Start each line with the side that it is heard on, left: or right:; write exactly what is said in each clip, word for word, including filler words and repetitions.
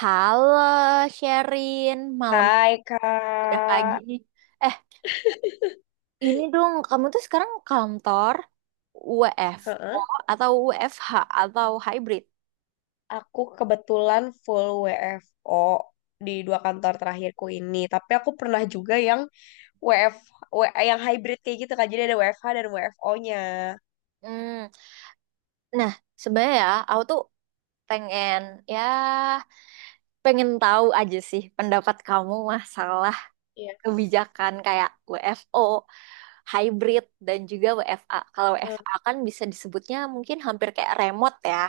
right: Halo, Sherin. Malam
left: Hai
right: udah pagi
left: Kak,
right: nih. Eh, ini dong, kamu tuh sekarang kantor W F O
left: Heeh.
right: atau W F H atau hybrid?
left: Aku kebetulan full W F O di dua kantor terakhirku ini. Tapi aku pernah juga yang W F, W- yang hybrid kayak gitu, Kak. Jadi ada W F H dan W F O-nya.
right: Hmm. Nah, sebenarnya ya, aku tuh pengen ya pengen tahu aja sih pendapat kamu masalah
left: Yes.
right: kebijakan kayak W F O, hybrid dan juga W F A. Kalau
left: Eh,
right: W F A kan bisa disebutnya mungkin hampir kayak remote ya.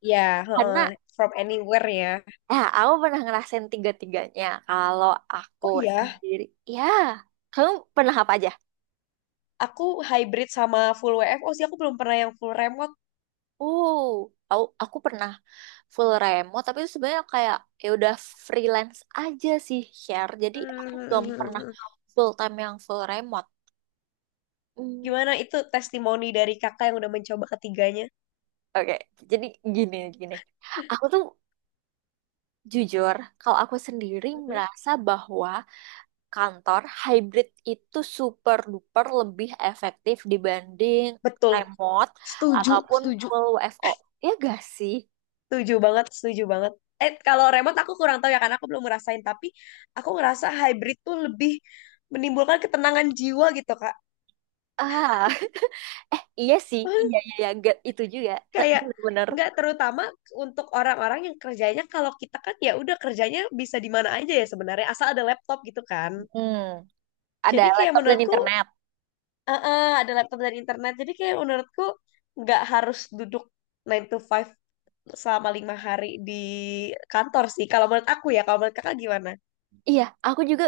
left: Ya,
right: Karena
left: heeh, from anywhere, ya.
right: Nah, aku pernah ngerasain tiga-tiganya. Kalau aku
left: Oh iya,
right: sendiri, ya, kamu pernah apa aja?
left: aku hybrid sama full W F O sih. Aku belum pernah yang full remote.
right: Uh, aku, aku pernah full remote, tapi itu sebenarnya kayak ya udah freelance aja sih share. Jadi aku belum pernah
left: Hmm,
right: full time yang full remote. Hmm.
left: Gimana itu testimoni dari kakak yang udah mencoba ketiganya?
right: Oke, jadi gini gini. Aku tuh jujur, kalau aku sendiri
left: Mhm.
right: merasa bahwa kantor, hybrid itu super duper lebih efektif dibanding
left: Betul.
right: remote
left: Setuju,
right: ataupun
left: setuju.
right: full W F O. Ya gak sih?
left: Setuju banget, setuju banget. Eh, kalau remote aku kurang tahu ya, karena aku belum ngerasain, tapi aku ngerasa hybrid tuh lebih menimbulkan ketenangan jiwa gitu, Kak.
right: Ah, eh iya sih, iya iya, iya. Ga- itu juga
left: Kayak
right: bener-bener.
left: nggak, terutama untuk orang-orang yang kerjanya, kalau kita kan ya udah, kerjanya bisa di mana aja ya sebenarnya, asal ada laptop gitu kan.
right: Hmm, ada
left: Jadi kayak
right: laptop dan
left: menurutku,
right: internet.
left: eh, eh, ada laptop dan internet. Jadi kayak menurutku nggak harus duduk nine to five selama lima hari di kantor sih. Kalau menurut aku ya, kalau menurut Kakak gimana?
right: Iya, aku juga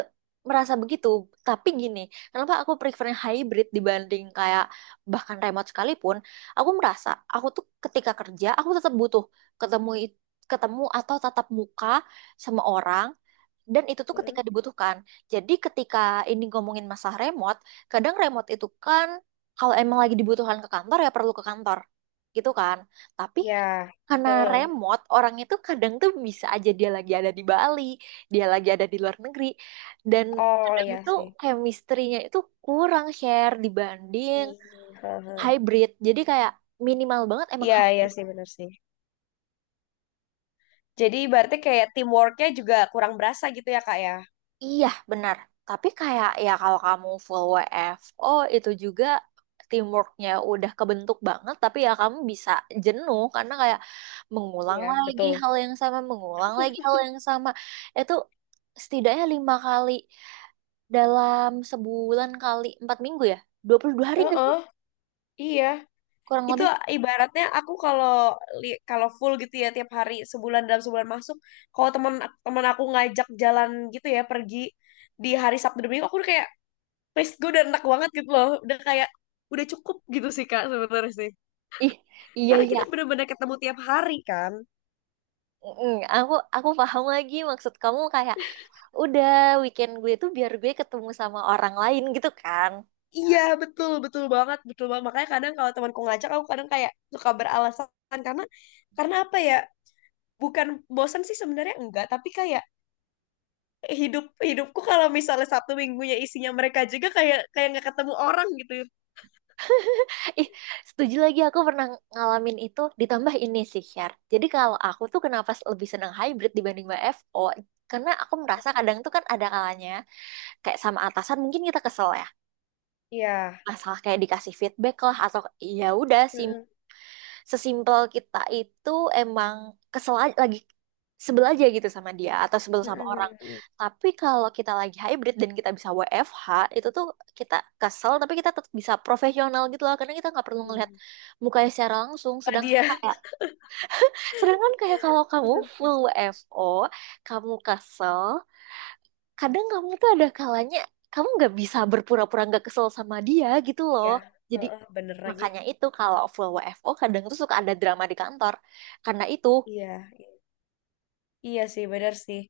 right: merasa begitu. Tapi gini, kenapa aku prefernya hybrid dibanding kayak bahkan remote sekalipun? Aku merasa aku tuh ketika kerja aku tetap butuh ketemu it- ketemu atau tatap muka sama orang. Dan itu tuh
left: Hmm.
right: ketika dibutuhkan. Jadi ketika ini ngomongin masalah remote, kadang remote itu kan kalau emang lagi dibutuhkan ke kantor ya perlu ke kantor. Gitu kan. Tapi
left: Ya,
right: karena
left: heeh.
right: remote, orang itu kadang tuh bisa aja dia lagi ada di Bali, dia lagi ada di luar negeri. Dan
left: Oh
right: kadang
left: ya
right: tuh
left: sih.
right: chemistry-nya itu kurang share dibanding
left: Iya, heeh.
right: hybrid. Jadi kayak minimal banget emang
left: Iya, iya
right: hybrid.
left: sih, benar sih. Jadi berarti kayak teamworknya juga kurang berasa gitu ya, Kak ya?
right: Iya, benar. Tapi kayak ya kalau kamu full W F O itu juga teamworknya udah kebentuk banget, tapi ya kamu bisa jenuh karena kayak mengulang
left: Iya,
right: lagi
left: betul.
right: hal yang sama, mengulang lagi hal yang sama. Itu setidaknya lima kali dalam sebulan kali empat minggu ya, dua puluh dua hari nggak
left: Heeh,
right: sih?
left: iya.
right: Kurang
left: Itu
right: lebih.
left: ibaratnya aku kalau li- kalau full gitu ya, tiap hari sebulan, dalam sebulan masuk. Kalau teman teman aku ngajak jalan gitu ya, pergi di hari Sabtu dan Minggu, aku udah kayak, please, gue udah enak banget gitu loh. Udah kayak udah cukup gitu sih, Kak, sebenarnya sih.
right: Ih, iya
left: Karena
right: iya.
left: kita bener-bener ketemu tiap hari kan.
right: Mm, aku aku paham lagi maksud kamu kayak udah weekend gue tuh biar gue ketemu sama orang lain gitu kan.
left: Iya, betul, betul banget, betul banget. Makanya kadang kalau temanku ngajak, aku kadang kayak suka beralasan karena karena apa ya? Bukan bosan sih sebenarnya, enggak, tapi kayak hidup hidupku kalau misalnya Sabtu minggunya isinya mereka juga, kayak kayak nggak ketemu orang gitu.
right: Ih, setuju lagi aku pernah ngalamin itu ditambah ini sih share. Jadi kalau aku tuh kenapa lebih senang hybrid dibanding W F O? Karena aku merasa kadang tuh kan ada kalanya kayak sama atasan mungkin kita kesel ya.
left: Iya.
right: Masalah kayak dikasih feedback lah atau ya udah si
left: Heeh,
right: sesimpel kita itu emang kesel aja, lagi sebel aja gitu sama dia atau sebel sama
left: heeh, heeh,
right: orang.
left: heeh.
right: Tapi kalau kita lagi hybrid dan kita bisa W F H, itu tuh kita kesel tapi kita tetap bisa profesional gitu loh karena kita nggak perlu ngelihat
left: Iya.
right: mukanya secara langsung.
left: Bukan
right: Sedangkan
left: dia.
right: kayak sedangkan kayak kalau kamu
left: Bener
right: full
left: sih.
right: W F O, kamu kesel, kadang kamu tuh ada kalanya kamu nggak bisa berpura-pura nggak kesel sama dia gitu loh.
left: Iya.
right: Jadi
left: Heeh, bener lagi.
right: makanya itu kalau full W F O kadang tuh suka ada drama di kantor. Karena itu,
left: Iya, iya, iya sih, bener sih.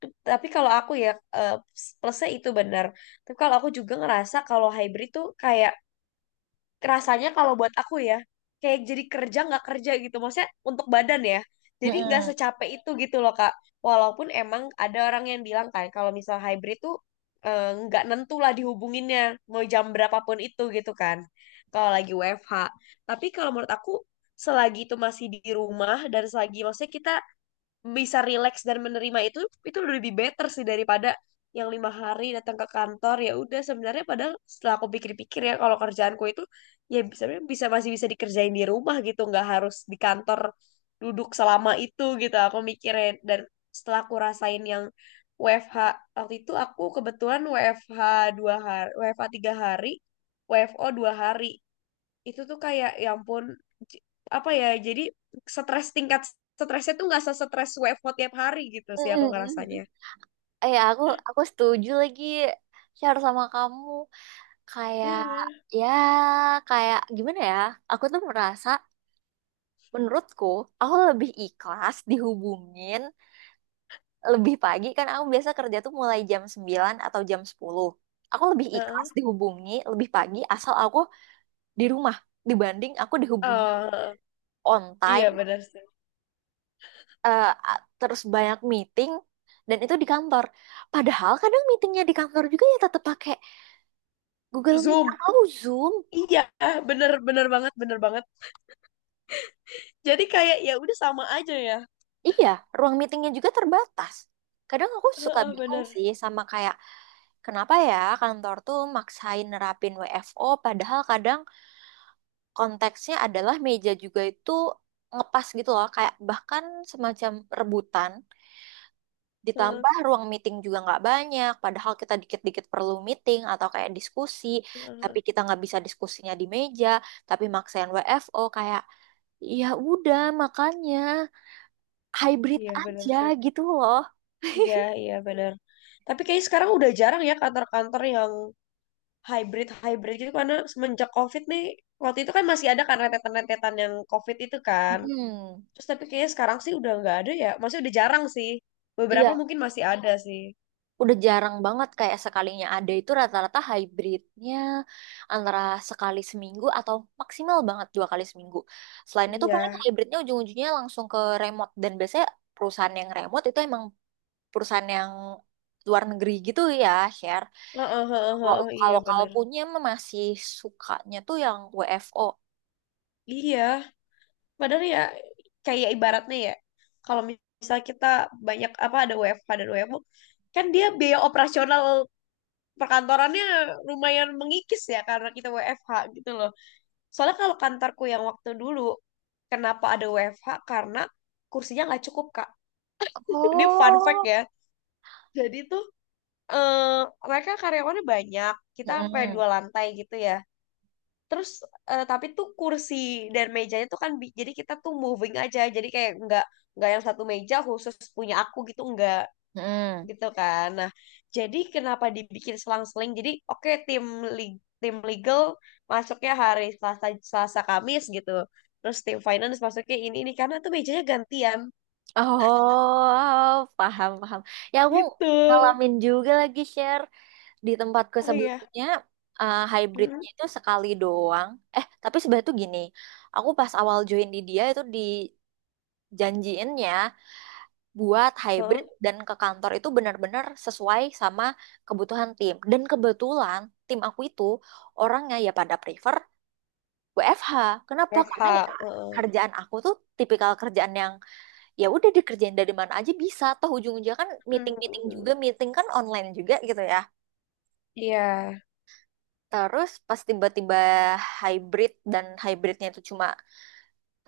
left: T- Tapi kalau aku ya, eh, plus- plusnya itu benar. Tapi kalau aku juga ngerasa kalau hybrid tuh kayak, rasanya kalau buat aku ya, kayak jadi kerja nggak kerja gitu, maksudnya untuk badan ya jadi nggak
right: mm-mm,
left: secapek itu gitu loh, Kak. Walaupun emang ada orang yang bilang kan, kalau misal hybrid tuh eh, nggak nentu lah dihubunginnya, mau jam berapapun itu gitu kan kalau lagi W F H. Tapi kalau menurut aku, selagi itu masih di rumah dan selagi maksudnya kita bisa relax dan menerima itu itu lebih better sih daripada yang lima hari datang ke kantor. Ya udah, sebenarnya padahal setelah aku pikir-pikir ya, kalau kerjaanku itu ya bisa, bisa masih bisa dikerjain di rumah gitu, nggak harus di kantor duduk selama itu gitu. Aku mikirin, dan setelah aku rasain yang W F H, waktu itu aku kebetulan WFH dua hari, W F H tiga hari, W F O dua hari, itu tuh kayak ya ampun, j- apa ya, jadi stres, tingkat stresnya tuh nggak se-stres W F H tiap hari gitu sih, aku ngerasanya.
right: mm-mm. Eh, ya aku aku setuju lagi share sama kamu kayak
left: Iya.
right: ya kayak gimana ya? Aku tuh merasa menurutku aku lebih ikhlas dihubungin lebih pagi kan aku biasa kerja tuh mulai jam sembilan atau jam sepuluh. Aku lebih
left: Heeh.
right: ikhlas dihubungi lebih pagi asal aku di rumah dibanding aku dihubungi
left: Eh,
right: on
left: iya
right: time
left: benar sih.
right: eh, a- terus banyak meeting dan itu di kantor. Padahal kadang meetingnya di kantor juga ya tetap pakai Google Meet
left: Zoom.
right: atau Zoom.
left: Iya, bener bener banget, bener banget. Jadi kayak ya udah sama aja ya.
right: Iya, ruang meetingnya juga terbatas. Kadang aku suka
left: Heeh,
right: bingung
left: bener.
right: sih sama kayak kenapa ya kantor tuh maksain nerapin W F O padahal kadang konteksnya adalah meja juga itu ngepas gitu loh kayak bahkan semacam rebutan
left: Heeh,
right: ditambah ruang meeting juga nggak banyak padahal kita dikit-dikit perlu meeting atau kayak diskusi tapi
left: heeh.
right: kita nggak bisa diskusinya di meja tapi maksain W F O kayak ya udah makanya hybrid
left: Iya bener
right: aja
left: sih.
right: gitu loh.
left: Iya, iya bener. Tapi kayaknya sekarang udah jarang ya kantor-kantor yang hybrid hybrid gitu, karena semenjak COVID nih. Waktu itu kan masih ada kan rentetan-rentetan yang COVID itu kan.
right: Hmm,
left: Terus tapi kayaknya sekarang sih udah nggak ada ya. Maksudnya udah jarang sih. Beberapa
right: iya
left: mungkin masih ada sih.
right: udah jarang banget kayak sekalinya ada itu rata-rata hybridnya antara sekali seminggu atau maksimal banget dua kali seminggu. Selain itu paling
left: Iya.
right: hybridnya ujung-ujungnya langsung ke remote dan biasanya perusahaan yang remote itu emang perusahaan yang luar negeri gitu ya, share.
left: Heeh, heeh,
right: Kalau
left: heeh, iya
right: kalau kalau
left: bener.
right: punya mah masih sukanya tuh yang W F O.
left: Iya. Padahal ya kayak ibaratnya ya, kalau misal kita banyak, apa, ada W F H dan W F O, kan dia biaya operasional perkantorannya lumayan mengikis ya, karena kita W F H gitu loh. Soalnya kalau kantorku yang waktu dulu, kenapa ada W F H? Karena kursinya nggak cukup, Kak. Ini fun fact
right: Oh,
left: ya. Jadi tuh, eh mereka karyawannya banyak, kita sampai
right: mm-mm.
left: dua lantai gitu ya. Terus eh, tapi tuh kursi dan mejanya tuh kan, bi- jadi kita tuh moving aja, jadi kayak nggak nggak yang satu meja khusus punya aku gitu, nggak
right: Mm-mm.
left: gitu kan. Nah, jadi kenapa dibikin selang-seling? Jadi oke tim, li- tim legal masuknya hari Selasa, Selasa Kamis gitu. Terus tim finance masuknya ini ini karena tuh mejanya gantian
right: Oh, paham, paham. Ya, aku
left: gitu.
right: ngalamin juga lagi share. Di tempatku
left: Oh iya.
right: sebelumnya eh, hybridnya
left: Hmm.
right: itu sekali doang. Eh, tapi sebenarnya tuh gini, aku pas awal join di dia itu dijanjiinnya buat
left: Huh?
right: hybrid dan ke kantor itu benar-benar sesuai sama kebutuhan tim. Dan kebetulan tim aku itu orangnya ya pada prefer W F H. Kenapa? Karena
left: F H.
right: ya
left: Heeh.
right: kerjaan aku tuh tipikal kerjaan yang ya udah dikerjain dari mana aja bisa. Toh ujung-ujungnya kan
left: Hmm. Hmm,
right: meeting-meeting juga,
left: hmm.
right: meeting kan online juga gitu ya.
left: Iya.
right: Terus pas tiba-tiba hybrid dan hybridnya itu cuma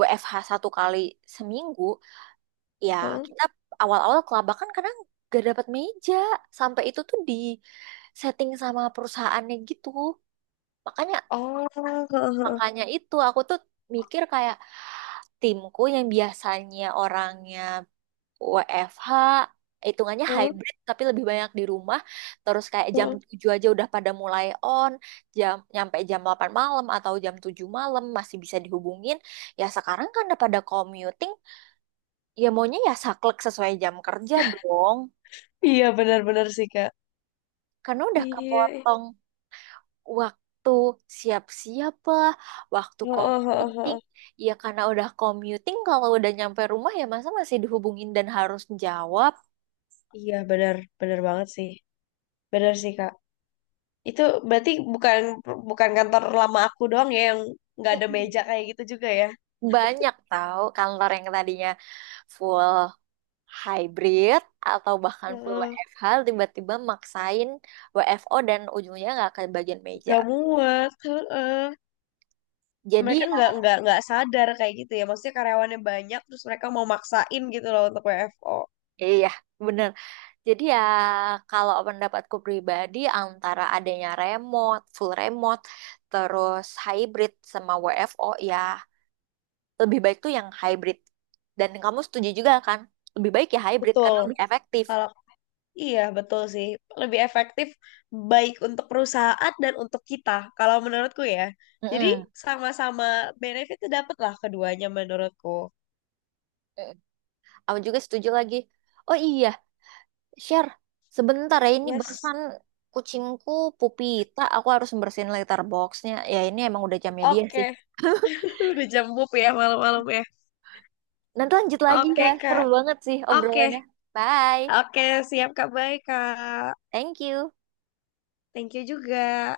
right: W F H satu kali seminggu, ya
left: Heeh.
right: kita awal-awal kelabakan karena gak dapat meja. Sampai itu tuh di setting sama perusahaannya gitu. Makanya
left: Oh, heeh, heeh, heeh,
right: makanya itu aku tuh mikir kayak timku yang biasanya orangnya W F H hitungannya hybrid tapi lebih banyak di rumah terus kayak jam
left: heeh.
right: tujuh aja udah pada mulai on jam nyampe jam delapan malam atau jam tujuh malam masih bisa dihubungin ya sekarang kan udah pada commuting ya maunya ya saklek sesuai jam kerja dong
left: Iya benar-benar sih, Kak.
right: karena udah
left: Iya, ih.
right: kepotong waktu siap-siap lah waktu
left: Heeh, heeh,
right: commuting
left: heeh.
right: ya karena udah commuting kalau udah nyampe rumah ya masa masih dihubungin dan harus jawab.
left: Iya benar, benar banget sih. Benar sih, Kak. Itu berarti bukan, bukan kantor lama aku doang ya yang nggak ada meja kayak gitu juga ya.
right: Banyak tahu kantor yang tadinya full hybrid atau bahkan full
left: Heeh.
right: W F H tiba-tiba maksain W F O dan ujungnya nggak ke bagian meja.
left: Nggak muat. Heeh.
right: Jadi
left: Mereka
right: ya,
left: nggak, nggak nggak sadar kayak gitu ya. Maksudnya karyawannya banyak, terus mereka mau maksain gitu loh untuk W F O.
right: iya iya, bener. Jadi ya kalau pendapatku pribadi antara adanya remote, full remote, terus hybrid sama W F O ya lebih baik tuh yang hybrid. Dan kamu setuju juga kan? Lebih baik ya hybrid
left: Betul.
right: karena lebih efektif.
left: kalau Iya, betul sih. Lebih efektif, baik untuk perusahaan dan untuk kita, kalau menurutku ya. Jadi
right: Mm-mm.
left: sama-sama benefitnya dapat lah keduanya, menurutku.
right: Mm-mm. Aku juga setuju lagi. Oh iya, Share, sebentar ya ini
left: Yes.
right: barusan kucingku Pupita, aku harus bersihin letterboxnya. Ya ini emang udah jamnya dia
left: Oke.
right: sih.
left: Udah jam bub ya, malam-malam ya.
right: Nanti lanjut lagi
left: Oke,
right: ya, seru
left: Kak.
right: banget sih obrolannya.
left: Oke.
right: Bye,
left: Oke, siap, Kak. Baik, Kak.
right: thank you.
left: Thank you juga.